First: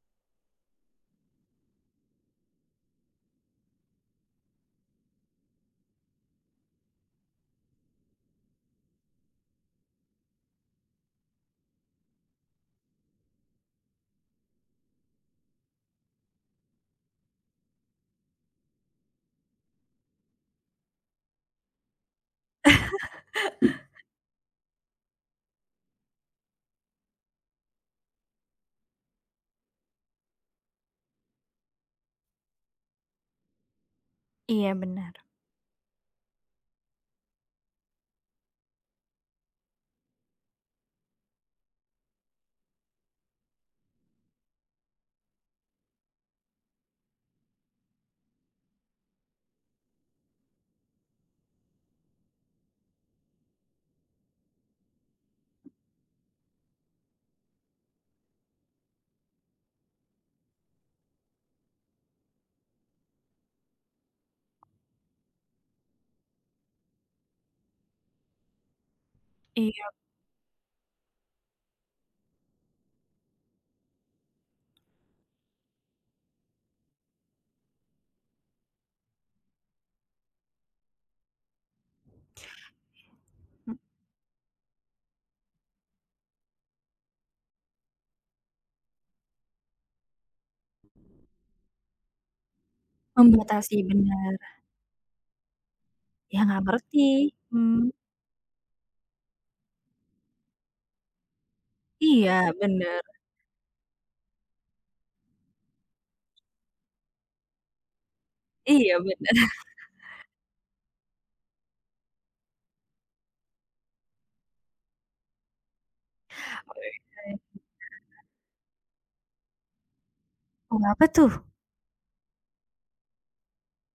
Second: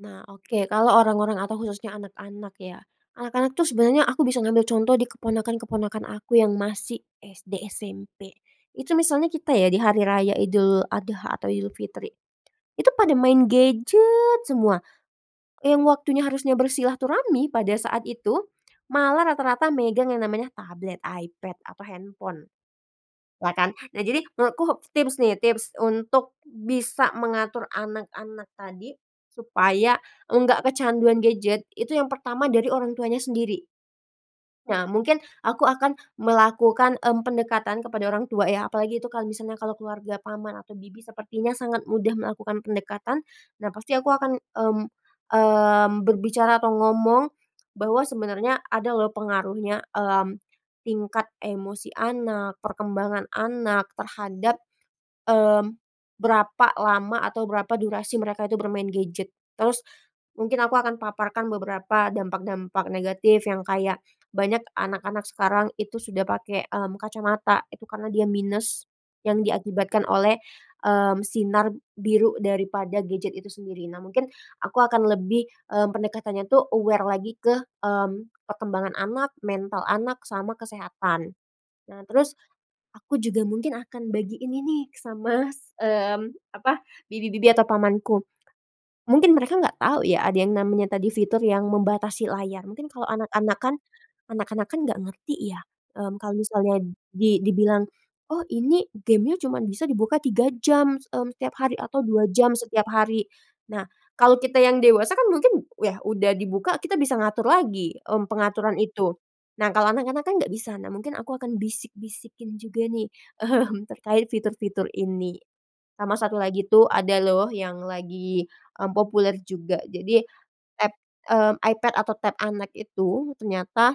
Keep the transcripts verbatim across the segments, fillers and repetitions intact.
Nah, oke. Kalau orang-orang atau khususnya anak-anak ya. Anak-anak tuh, sebenarnya aku bisa ngambil contoh di keponakan-keponakan aku yang masih SD, SMP. Itu misalnya kita ya, di hari raya Idul Adha atau Idul Fitri, itu pada main gadget semua. Yang waktunya harusnya bersilaturahmi pada saat itu, malah rata-rata megang yang namanya tablet, iPad atau handphone, lah kan. Nah, jadi menurutku, tips nih tips untuk bisa mengatur anak-anak tadi supaya enggak kecanduan gadget, itu yang pertama dari orang tuanya sendiri Iya, nah benar. mungkin aku akan melakukan, mmm, pendekatan kepada orang tua ya, apalagi itu kalau misalnya kalau keluarga paman atau bibi, sepertinya sangat mudah melakukan pendekatan. Nah, pasti aku akan, mmm mmm, berbicara atau ngomong bahwa sebenarnya ada loh pengaruhnya, mmm, tingkat emosi anak, perkembangan anak terhadap, mmm, berapa lama atau berapa durasi mereka itu bermain gadget. Terus, mungkin aku akan paparkan beberapa dampak-dampak negatif yang kayak banyak anak-anak sekarang itu sudah pakai, mmm, kacamata itu karena dia minus yang Iya. diakibatkan oleh, mmm, sinar biru daripada gadget itu sendiri. Nah mungkin, aku akan lebih, mmm, pendekatannya tuh aware lagi ke, mmm, perkembangan anak, mental anak, sama kesehatan. Nah terus, aku juga mungkin Mmm. akan bagiin ini sama s mmm, apa, bibi-bibi atau pamanku. Mungkin mereka nggak tau ya, ada yang namanya tadi fitur yang membatasi layar, mungkin kalau anak-anak kan Membatasi, benar. anak-anak kan nggak ngerti ya, mmm, kalau Ya nggak misalnya ngerti, di dibilang, hmm. "Oh ini game-nya cuman bisa dibuka tiga jam, mmm, setiap hari, atau dua jam Iya, setiap benar. hari." Nah, kalau kita yang dewasa kan mungkin yah udah dibuka kita bisa ngatur lagi, m pengaturan Iya, itu. benar. Nah kalau anak-anak kan nggak bisa, nah mungkin aku akan bisik-bisikin juga nih, mmm, terkait fitur-fitur ini. Sama satu lagi tuh ada loh yang [unintelligible] lagi, mmm, populer juga, jadi Oh, tab apa tuh? mmm, iPad atau Tab anak itu, ternyata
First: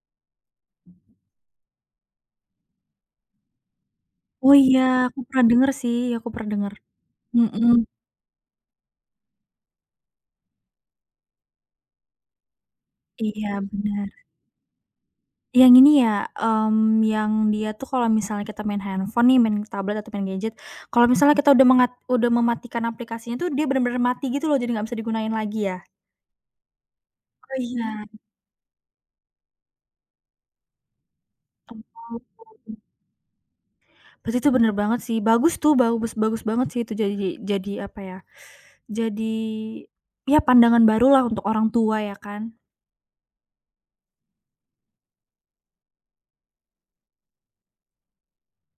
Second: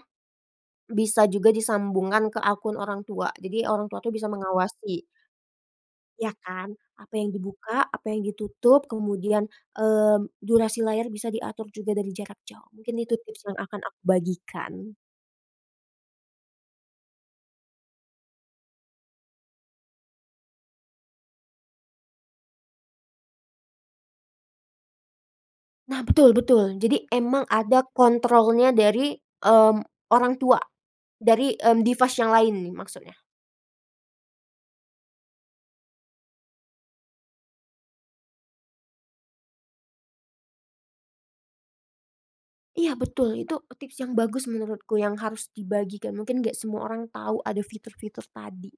bisa juga disambungkan ke akun orang tua, jadi orang tua tuh bisa Oh, iya, mengawasi. aku pernah dengar sih, aku Iya pernah kan, dengar, apa yang mhm. dibuka, apa yang ditutup, kemudian, mmm, durasi layar bisa diatur juga dari jarak jauh, mungkin itu tips yang Iya, akan aku benar. bagikan. Yang ini ya, mmm, yang dia tuh kalau misalnya kita main handphone nih, main tablet atau main gadget, kalau misalnya kita udah mengat udah mematikan aplikasinya tuh, dia benar-benar mati gitu loh, jadi nggak bisa digunain lagi ya? Nah, betul betul, jadi emang Oh, ada iya. kontrolnya dari, mmm, orang tua dari, m device Oh. yang lain nih [unintelligible] maksudnya. Berarti itu benar banget sih, bagus tuh, bagus bagus banget sih, itu jaji jadi, apa ya, jadi iya, pandangan barulah untuk orang tua ya kan. Iya, betul, itu tips yang bagus menurutku, yang harus dibagikan, mungkin gak semua orang tahu ada fitur-fitur tadi.